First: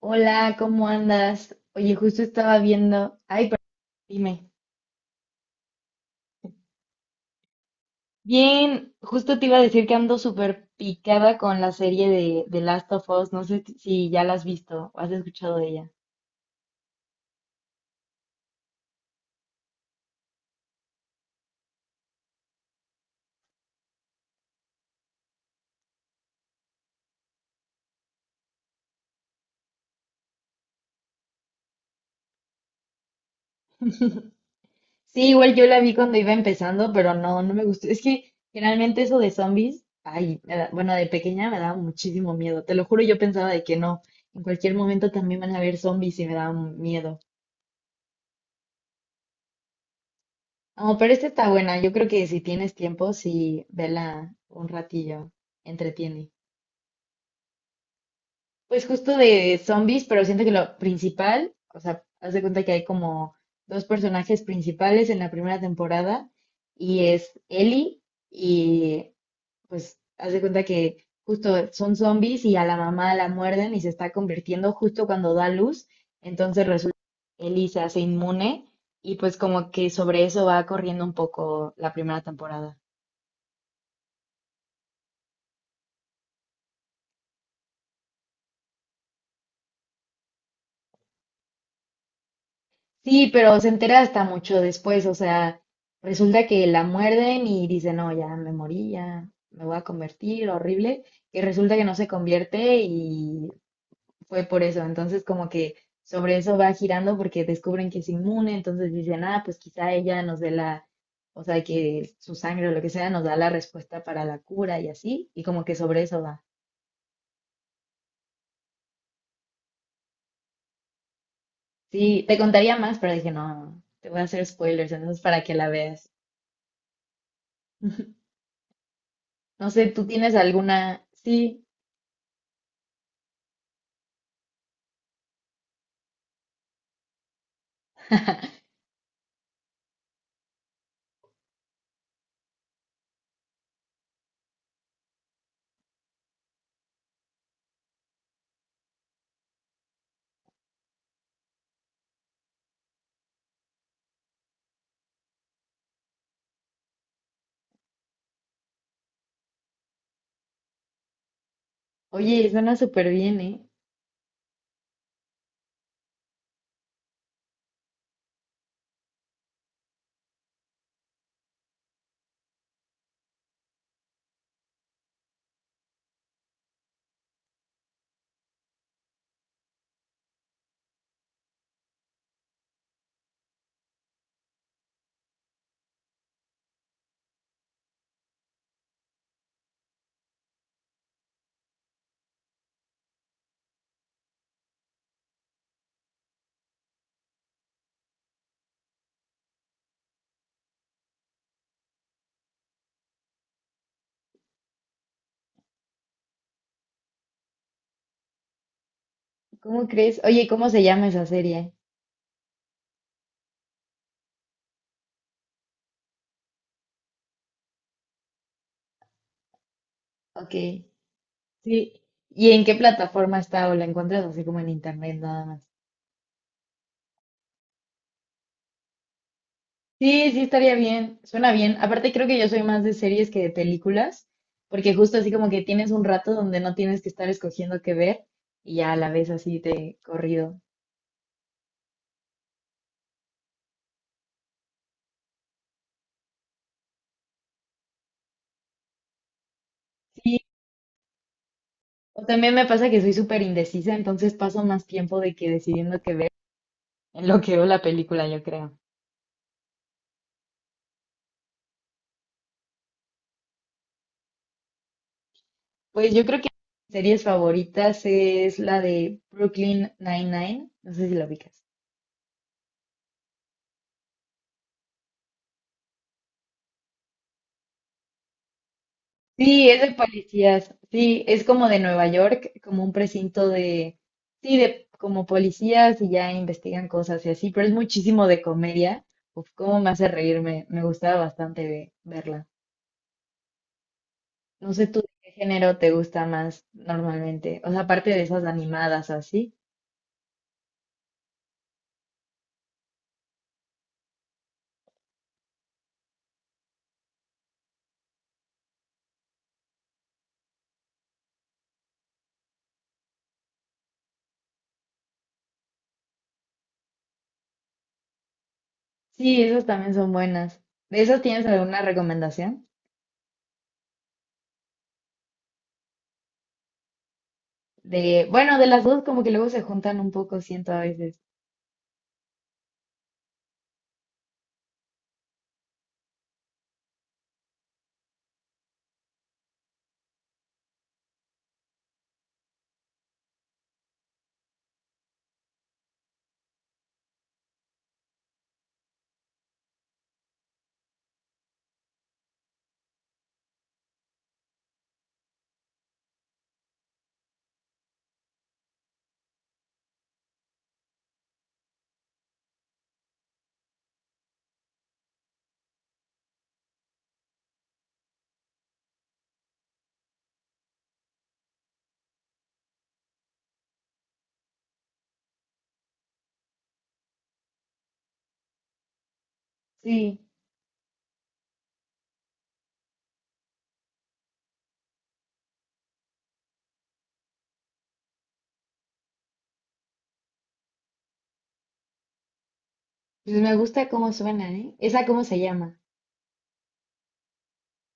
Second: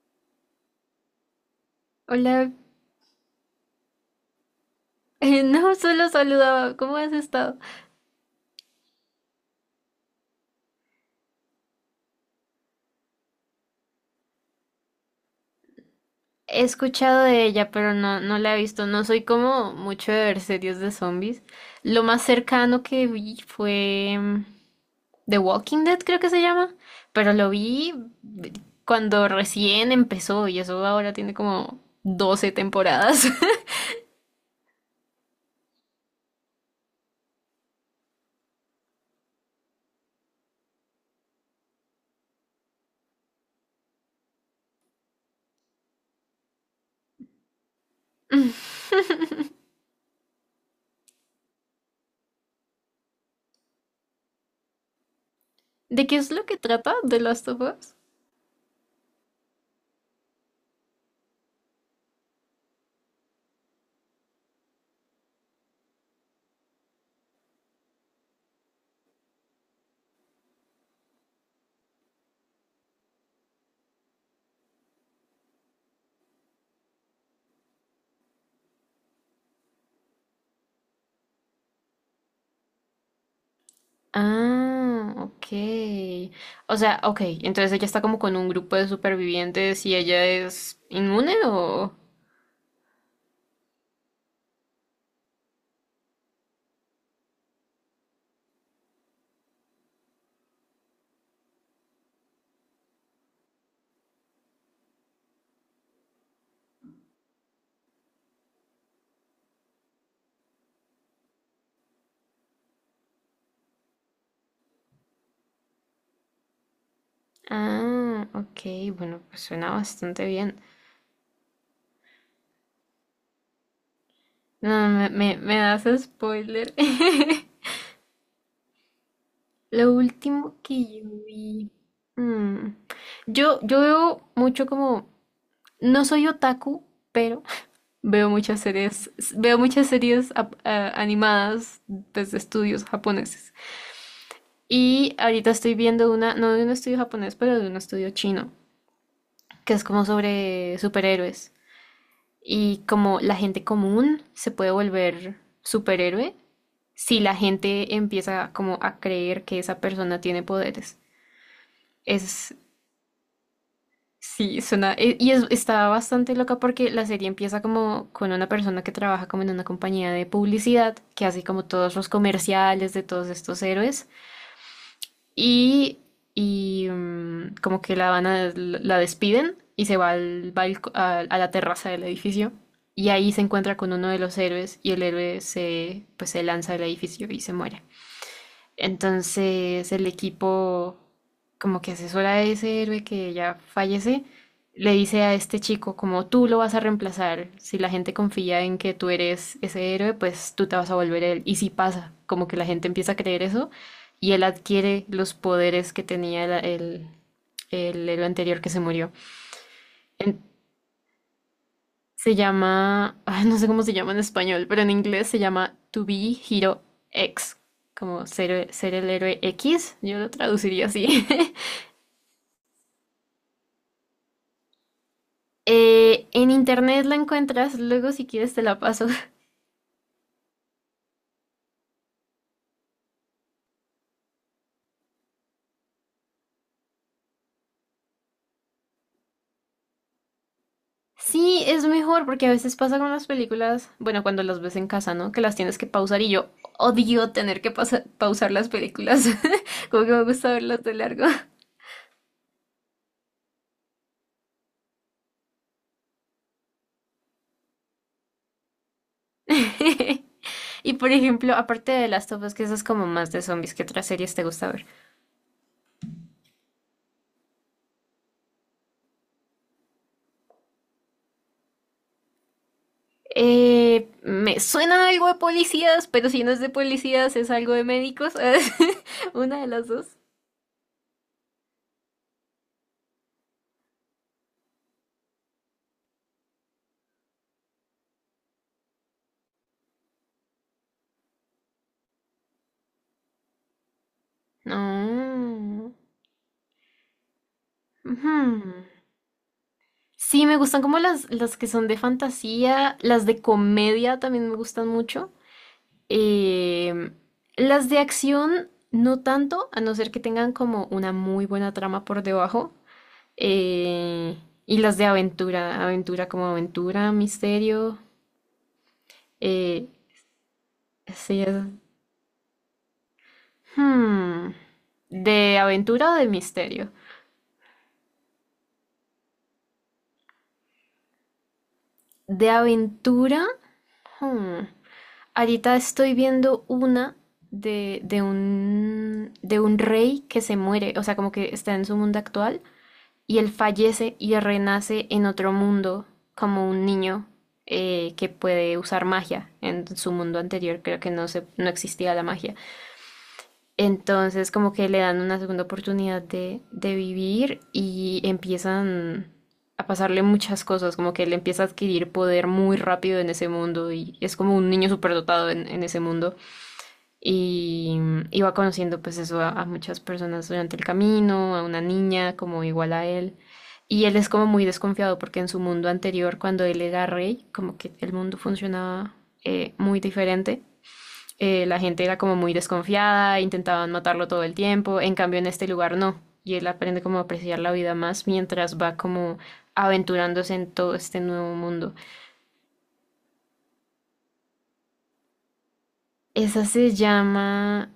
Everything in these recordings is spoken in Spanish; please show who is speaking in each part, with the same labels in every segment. Speaker 1: Hola, ¿cómo andas? Oye, justo
Speaker 2: Hola,
Speaker 1: estaba viendo. Ay, pero dime.
Speaker 2: no, solo saludaba. ¿Cómo has estado?
Speaker 1: Bien, justo te iba a decir que ando súper picada con la serie de Last of Us. No sé si ya la has visto o has escuchado de ella.
Speaker 2: He escuchado de ella, pero no la he visto. No soy como mucho de ver series de zombies. Lo más cercano que vi fue The Walking Dead, creo que se llama, pero lo vi mm, cuando recién empezó y eso ahora tiene como 12 temporadas.
Speaker 1: Sí, igual yo la vi cuando iba empezando, pero no me gustó. Es que generalmente eso de zombies, ay, bueno, de pequeña me daba muchísimo miedo. Te lo juro, yo pensaba de que no. En cualquier momento también van a haber zombies y me daba miedo. Oh, pero esta está buena. Yo creo que si tienes tiempo, sí, vela un ratillo.
Speaker 2: ¿De qué
Speaker 1: Entretiene.
Speaker 2: es lo que trata The Last of Us?
Speaker 1: Pues justo de zombies, pero siento que lo principal, o sea, haz de cuenta que hay como dos personajes principales en la primera temporada y es Ellie y pues haz de cuenta que justo son zombies y a la mamá la muerden y se está convirtiendo justo cuando da luz. Entonces resulta que Ellie se hace inmune y pues como que sobre eso va corriendo un poco la primera temporada.
Speaker 2: Ah, ok. O sea, ok, entonces ella está como con un grupo de supervivientes y ella es inmune o...
Speaker 1: Sí, pero se entera hasta mucho después, o sea, resulta que la muerden y dice, no, ya me morí, ya me voy a convertir, horrible, y resulta que no se convierte y fue por eso, entonces como que sobre eso va girando porque descubren que es inmune, entonces dicen, ah, pues quizá ella nos dé la, o sea, que su sangre o lo que sea nos da la respuesta para la cura y así, y como que sobre eso va.
Speaker 2: Ah, ok, bueno, pues suena bastante bien.
Speaker 1: Sí, te contaría más, pero dije, no, te voy a hacer
Speaker 2: No,
Speaker 1: spoilers,
Speaker 2: me,
Speaker 1: entonces
Speaker 2: me,
Speaker 1: para que
Speaker 2: me
Speaker 1: la
Speaker 2: das
Speaker 1: veas.
Speaker 2: spoiler.
Speaker 1: No sé,
Speaker 2: Lo
Speaker 1: ¿tú tienes
Speaker 2: último que yo
Speaker 1: alguna? Sí,
Speaker 2: vi... mm, yo veo mucho como... No soy otaku, pero veo muchas series, veo muchas series animadas desde estudios japoneses. Y ahorita estoy viendo una, no de un estudio japonés, pero de un estudio chino, que es como sobre superhéroes. Y como la gente común se puede volver superhéroe si la gente empieza como a creer que esa persona tiene poderes.
Speaker 1: oye,
Speaker 2: Es,
Speaker 1: suena súper bien, ¿eh?
Speaker 2: sí, suena, está bastante loca porque la serie empieza como con una persona que trabaja como en una compañía de publicidad, que hace como todos los comerciales de todos estos héroes. y, Como que la van a, la despiden y se va, a la terraza del edificio y ahí se encuentra con uno de los héroes y el héroe se, pues, se lanza del edificio y se muere. Entonces el equipo como que asesora a ese héroe que ya fallece, le dice a este chico como tú lo vas a reemplazar, si la gente confía en que tú eres ese héroe, pues tú te vas a volver él. Y si pasa, como que la gente empieza a creer eso y él adquiere los poderes que tenía el héroe anterior que se murió.
Speaker 1: ¿Cómo crees?
Speaker 2: En-
Speaker 1: Oye, ¿cómo se llama esa serie?
Speaker 2: Se llama, ay, no sé cómo se llama en español, pero en inglés se llama To Be Hero X, como ser, ser el héroe X, yo lo
Speaker 1: Ok,
Speaker 2: traduciría así.
Speaker 1: sí. ¿Y en qué plataforma está o la encuentras así como en internet nada más?
Speaker 2: En internet la encuentras, luego si quieres te la paso.
Speaker 1: Sí, sí, estaría bien, suena bien. Aparte creo que yo soy más de series que de películas, porque justo así como que tienes un rato donde no tienes que estar escogiendo qué ver y ya la ves así de corrido.
Speaker 2: Sí, es mejor porque a veces pasa con las películas, bueno, cuando las ves en casa, ¿no? Que las tienes que pausar y yo odio tener que pausar las películas, como que me
Speaker 1: Sí,
Speaker 2: gusta verlas de largo.
Speaker 1: o también me pasa que soy súper indecisa, entonces paso más tiempo de que decidiendo qué ver en lo que veo la película, yo creo.
Speaker 2: Y por ejemplo, aparte de Last of Us, que esas como más de zombies, ¿qué otras series te gusta ver?
Speaker 1: Pues yo creo que mis series favoritas es la de Brooklyn Nine-Nine. No sé si la ubicas.
Speaker 2: Me suena algo de policías, pero si no es de policías, es algo de médicos. Una de
Speaker 1: Sí, es
Speaker 2: las
Speaker 1: de
Speaker 2: dos.
Speaker 1: policías. Sí, es como de Nueva York, como un precinto de, sí, de como policías y ya investigan cosas y así, pero es muchísimo de comedia. Uf, cómo me hace reírme. Me gustaba bastante verla. No sé tú qué género te
Speaker 2: No.
Speaker 1: gusta más normalmente. O sea, aparte de
Speaker 2: Ujú.
Speaker 1: esas animadas o así.
Speaker 2: Sí, me gustan como las que son de fantasía, las de comedia también me gustan mucho. Eh, las de acción, no tanto, a no ser que tengan como una muy buena trama por debajo. Eh, y las de aventura, aventura como aventura, misterio.
Speaker 1: Sí, esas
Speaker 2: Eh,
Speaker 1: también son buenas. ¿De esas tienes
Speaker 2: sí.
Speaker 1: alguna recomendación?
Speaker 2: Hmm, ¿De aventura o de misterio?
Speaker 1: De, bueno, de las dos como que luego se juntan un poco, siento a veces.
Speaker 2: De aventura. hmm, Ahorita estoy viendo una de un rey que se muere, o sea, como que está en su mundo actual y él fallece y renace en otro mundo como un niño que puede usar magia. En su mundo anterior creo que no existía la magia. Entonces como que le dan una segunda oportunidad de vivir y empiezan a pasarle muchas cosas, como que él empieza a adquirir poder muy rápido en ese mundo y es como un niño superdotado en ese mundo y, y va conociendo pues eso a muchas personas durante el camino, a una niña como igual a él. Y él es como muy desconfiado porque en su mundo anterior, cuando él era rey, como que el mundo funcionaba muy
Speaker 1: Sí,
Speaker 2: diferente. La gente era como muy desconfiada, intentaban matarlo todo el tiempo, en cambio en este lugar no, y él aprende como a apreciar la vida más mientras va como aventurándose en todo este nuevo mundo.
Speaker 1: pues me gusta cómo suena, ¿eh? ¿Esa cómo se llama?
Speaker 2: Esa se llama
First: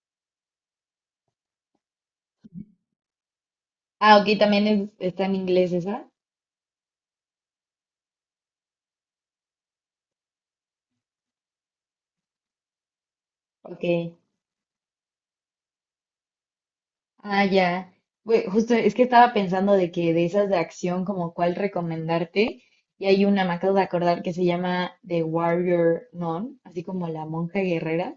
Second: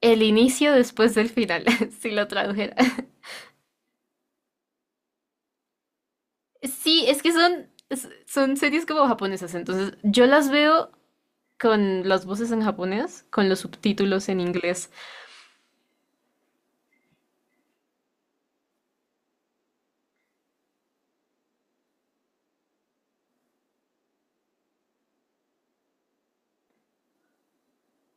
Speaker 2: El inicio después del final, si lo tradujera.
Speaker 1: Ah, ok, también está en inglés esa.
Speaker 2: Sí, es que son, son series como japonesas, entonces yo las veo con las voces en japonés, con los
Speaker 1: Ok.
Speaker 2: subtítulos en inglés.
Speaker 1: Ah, ya. Güey, justo es que estaba pensando de que de esas de acción, como cuál recomendarte. Y hay una, me acabo de acordar, que se llama The Warrior Nun, así como la monja guerrera.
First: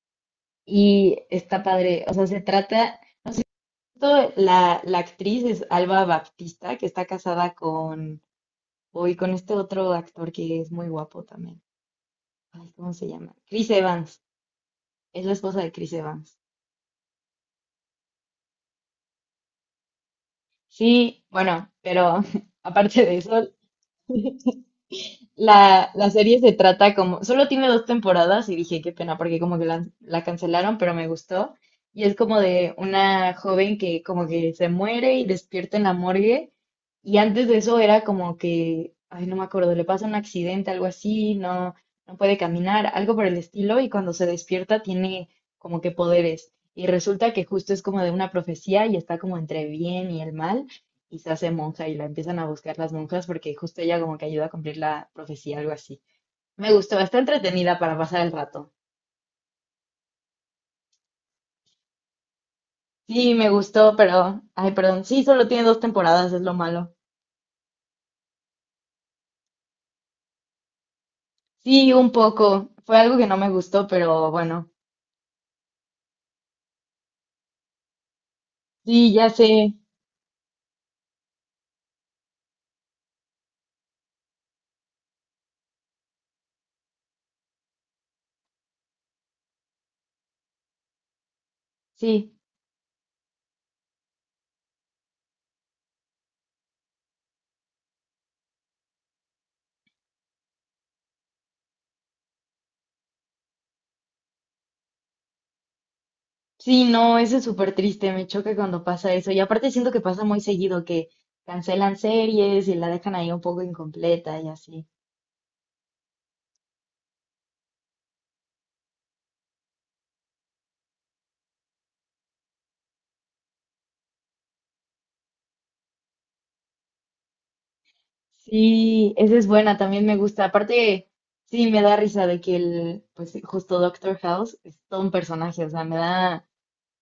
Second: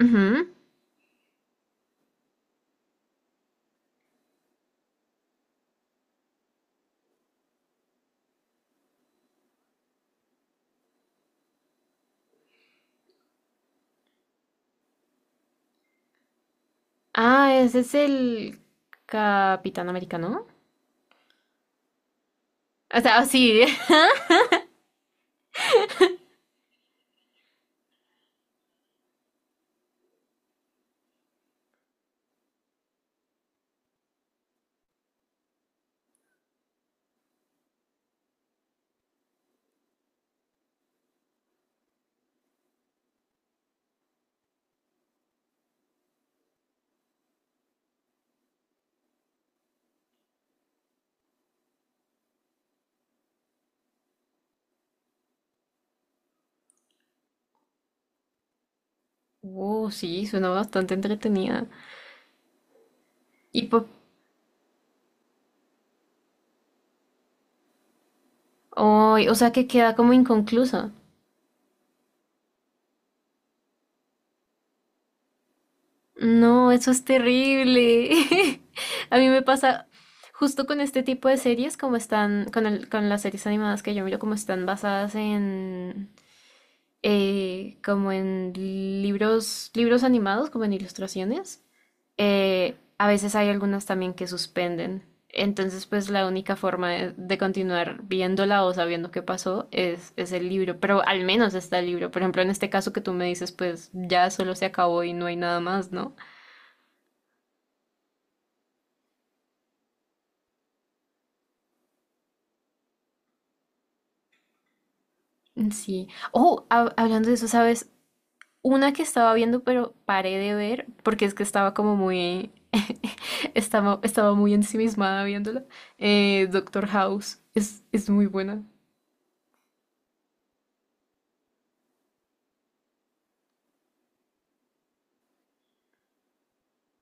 Speaker 2: Ujú.
Speaker 1: Y está padre, o sea, se trata, todo la actriz es Alba Baptista, que está casada con Uy, con este otro actor que es muy guapo también. Ay, ¿cómo se llama? Chris Evans. Es la esposa de Chris Evans.
Speaker 2: Ah, ese es el Capitán Americano.
Speaker 1: Sí, bueno, pero
Speaker 2: O
Speaker 1: aparte de
Speaker 2: sea,
Speaker 1: eso,
Speaker 2: sí,
Speaker 1: La serie se trata como, solo tiene dos temporadas y dije, qué pena, porque como que la cancelaron, pero me gustó. Y es como de una joven que como que se muere y despierta en la morgue. Y antes de eso era como que, ay, no me acuerdo, le pasa un accidente, algo así, no, no puede caminar, algo por el estilo. Y cuando se despierta tiene como que poderes. Y resulta que justo es como de una profecía y está como entre bien y el mal y se hace monja y la empiezan a buscar las monjas porque justo ella como que ayuda a cumplir la profecía, algo así. Me gustó, está entretenida para pasar el rato.
Speaker 2: Sí, suena bastante entretenida.
Speaker 1: Sí, me
Speaker 2: Y po-
Speaker 1: gustó, pero, ay, perdón, sí, solo tiene dos temporadas, es lo malo.
Speaker 2: ay, o sea que queda como inconclusa.
Speaker 1: Sí, un poco, fue algo que no me gustó, pero bueno,
Speaker 2: No, eso es terrible.
Speaker 1: sí,
Speaker 2: A mí
Speaker 1: ya
Speaker 2: me
Speaker 1: sé,
Speaker 2: pasa justo con este tipo de series, como están, con las series animadas que yo miro, como están basadas en, como en libros, libros animados, como en ilustraciones.
Speaker 1: sí,
Speaker 2: A veces hay algunas también que suspenden. Entonces, pues la única forma de continuar viéndola o sabiendo qué pasó es el libro, pero al menos está el libro. Por ejemplo, en este caso que tú me dices, pues ya solo se acabó y no hay nada más, ¿no?
Speaker 1: sí, no, eso es súper triste, me choca cuando pasa eso. Y aparte siento que pasa muy seguido, que cancelan series y la dejan ahí un poco incompleta y así.
Speaker 2: Sí. Oh, hablando de eso, ¿sabes? Una que estaba viendo, pero paré de ver porque es que estaba como muy. Estaba muy ensimismada viéndola. Doctor House es muy buena.
Speaker 1: Sí, esa es buena, también me gusta. Aparte, sí, me da risa de que el, pues justo Doctor House es todo un personaje, o sea,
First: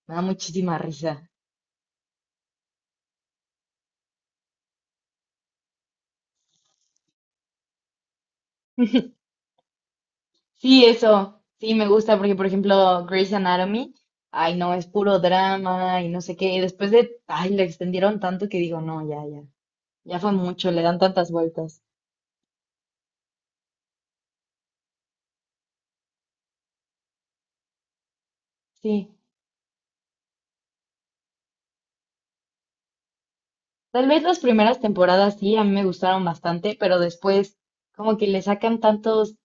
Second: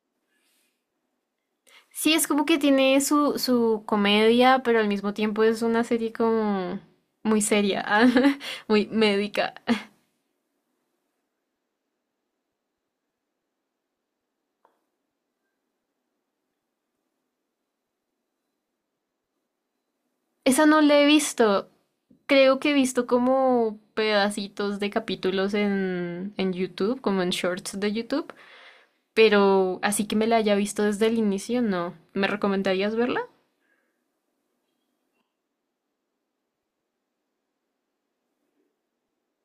Speaker 1: me da muchísima risa.
Speaker 2: Sí, es como que tiene su, su comedia, pero al mismo tiempo es una serie como muy seria, ah, muy médica.
Speaker 1: Sí, eso, sí, me gusta porque, por ejemplo, Grey's Anatomy, ay, no, es puro drama y no sé qué. Y después de, ay, le extendieron tanto que digo, no, ya, ya fue
Speaker 2: Esa
Speaker 1: mucho,
Speaker 2: no
Speaker 1: le dan
Speaker 2: la he
Speaker 1: tantas
Speaker 2: visto.
Speaker 1: vueltas.
Speaker 2: Creo que he visto como pedacitos de capítulos en YouTube, como en shorts de YouTube.
Speaker 1: Sí,
Speaker 2: Pero así que me la haya visto desde el inicio, no. ¿Me recomendarías verla?
Speaker 1: tal vez las primeras temporadas sí, a mí me gustaron bastante, pero después como que le sacan tantos.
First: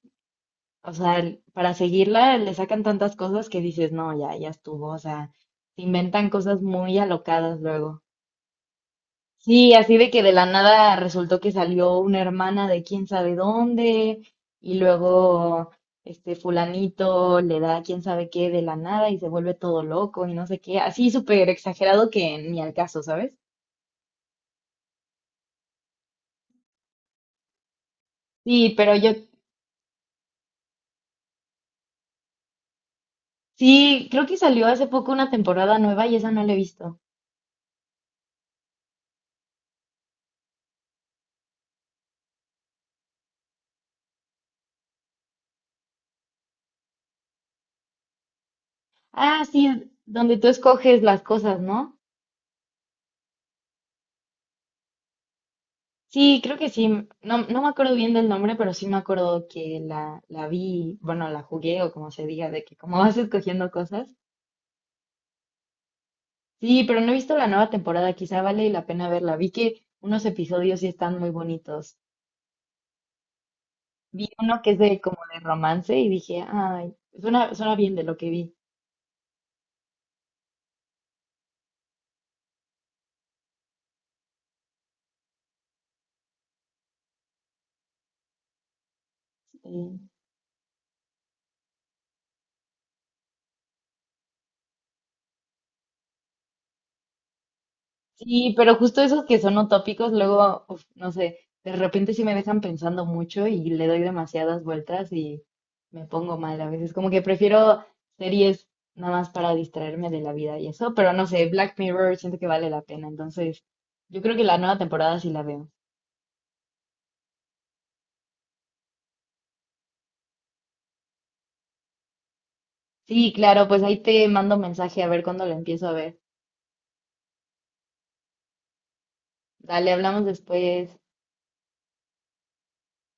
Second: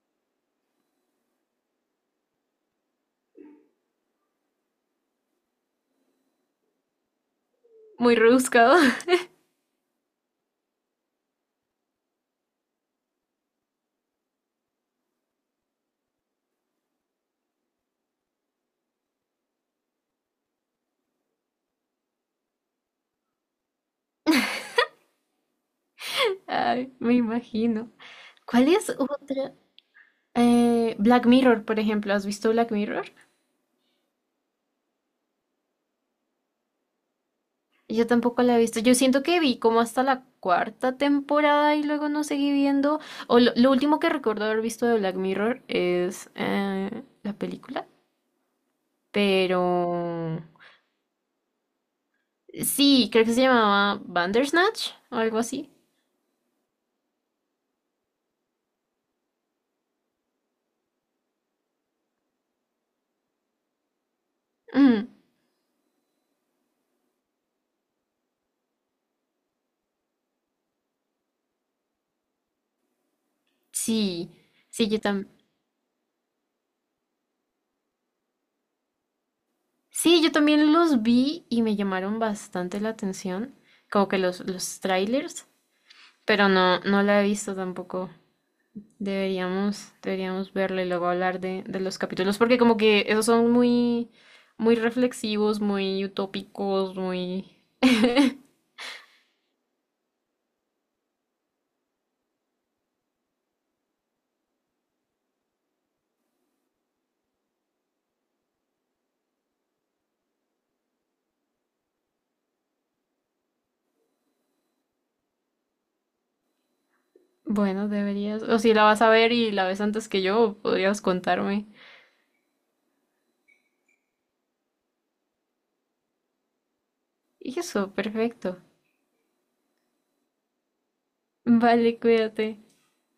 Speaker 1: O sea, para seguirla le sacan tantas cosas que dices, no, ya estuvo. O sea, se inventan cosas muy alocadas luego.
Speaker 2: Muy rebuscado.
Speaker 1: Sí, así de que de la nada resultó que salió una hermana de quién sabe dónde y luego este fulanito le da quién sabe qué de la nada y se vuelve todo loco y no sé qué. Así súper exagerado que ni al caso, ¿sabes?
Speaker 2: Ay, me imagino. ¿Cuál
Speaker 1: Sí,
Speaker 2: es
Speaker 1: pero yo
Speaker 2: otra? Black Mirror, por ejemplo. ¿Has visto Black Mirror?
Speaker 1: sí, creo que salió hace poco una temporada nueva y esa no la he visto.
Speaker 2: Yo tampoco la he visto. Yo siento que vi como hasta la cuarta temporada y luego no seguí viendo. O lo último que recuerdo haber visto de Black Mirror es la película.
Speaker 1: Ah,
Speaker 2: Pero
Speaker 1: sí, donde tú escoges las cosas, ¿no?
Speaker 2: sí, creo que se llamaba Bandersnatch o algo así.
Speaker 1: Sí, creo que sí. No, no me acuerdo bien del nombre, pero sí me acuerdo que la vi, bueno, la jugué o como se diga, de que como vas escogiendo cosas.
Speaker 2: Mm,
Speaker 1: Sí, pero no he visto la nueva temporada, quizá vale la pena verla. Vi que unos episodios sí están muy bonitos. Vi
Speaker 2: sí,
Speaker 1: uno que es
Speaker 2: sí, yo
Speaker 1: de como de
Speaker 2: también.
Speaker 1: romance y dije, ay, suena, suena bien de lo que vi.
Speaker 2: Sí, yo también los vi y me llamaron bastante la atención, como que los trailers, pero no la he visto tampoco.
Speaker 1: Sí.
Speaker 2: Deberíamos verla y luego hablar de los capítulos, porque como que esos son muy, muy reflexivos, muy utópicos, muy...
Speaker 1: Sí, pero justo esos que son utópicos, luego, uf, no sé, de repente sí me dejan pensando mucho y le doy demasiadas vueltas y me pongo mal a veces. Como que prefiero series nada más para distraerme de la vida y eso, pero no sé, Black Mirror siento que vale la pena, entonces yo creo que la nueva temporada sí la veo.
Speaker 2: Bueno, deberías, o si la vas a ver y la ves antes que yo, podrías contarme.
Speaker 1: Sí, claro, pues ahí te mando mensaje a ver cuándo la empiezo a ver.
Speaker 2: Y eso, perfecto.
Speaker 1: Dale, hablamos después.
Speaker 2: Vale, cuídate.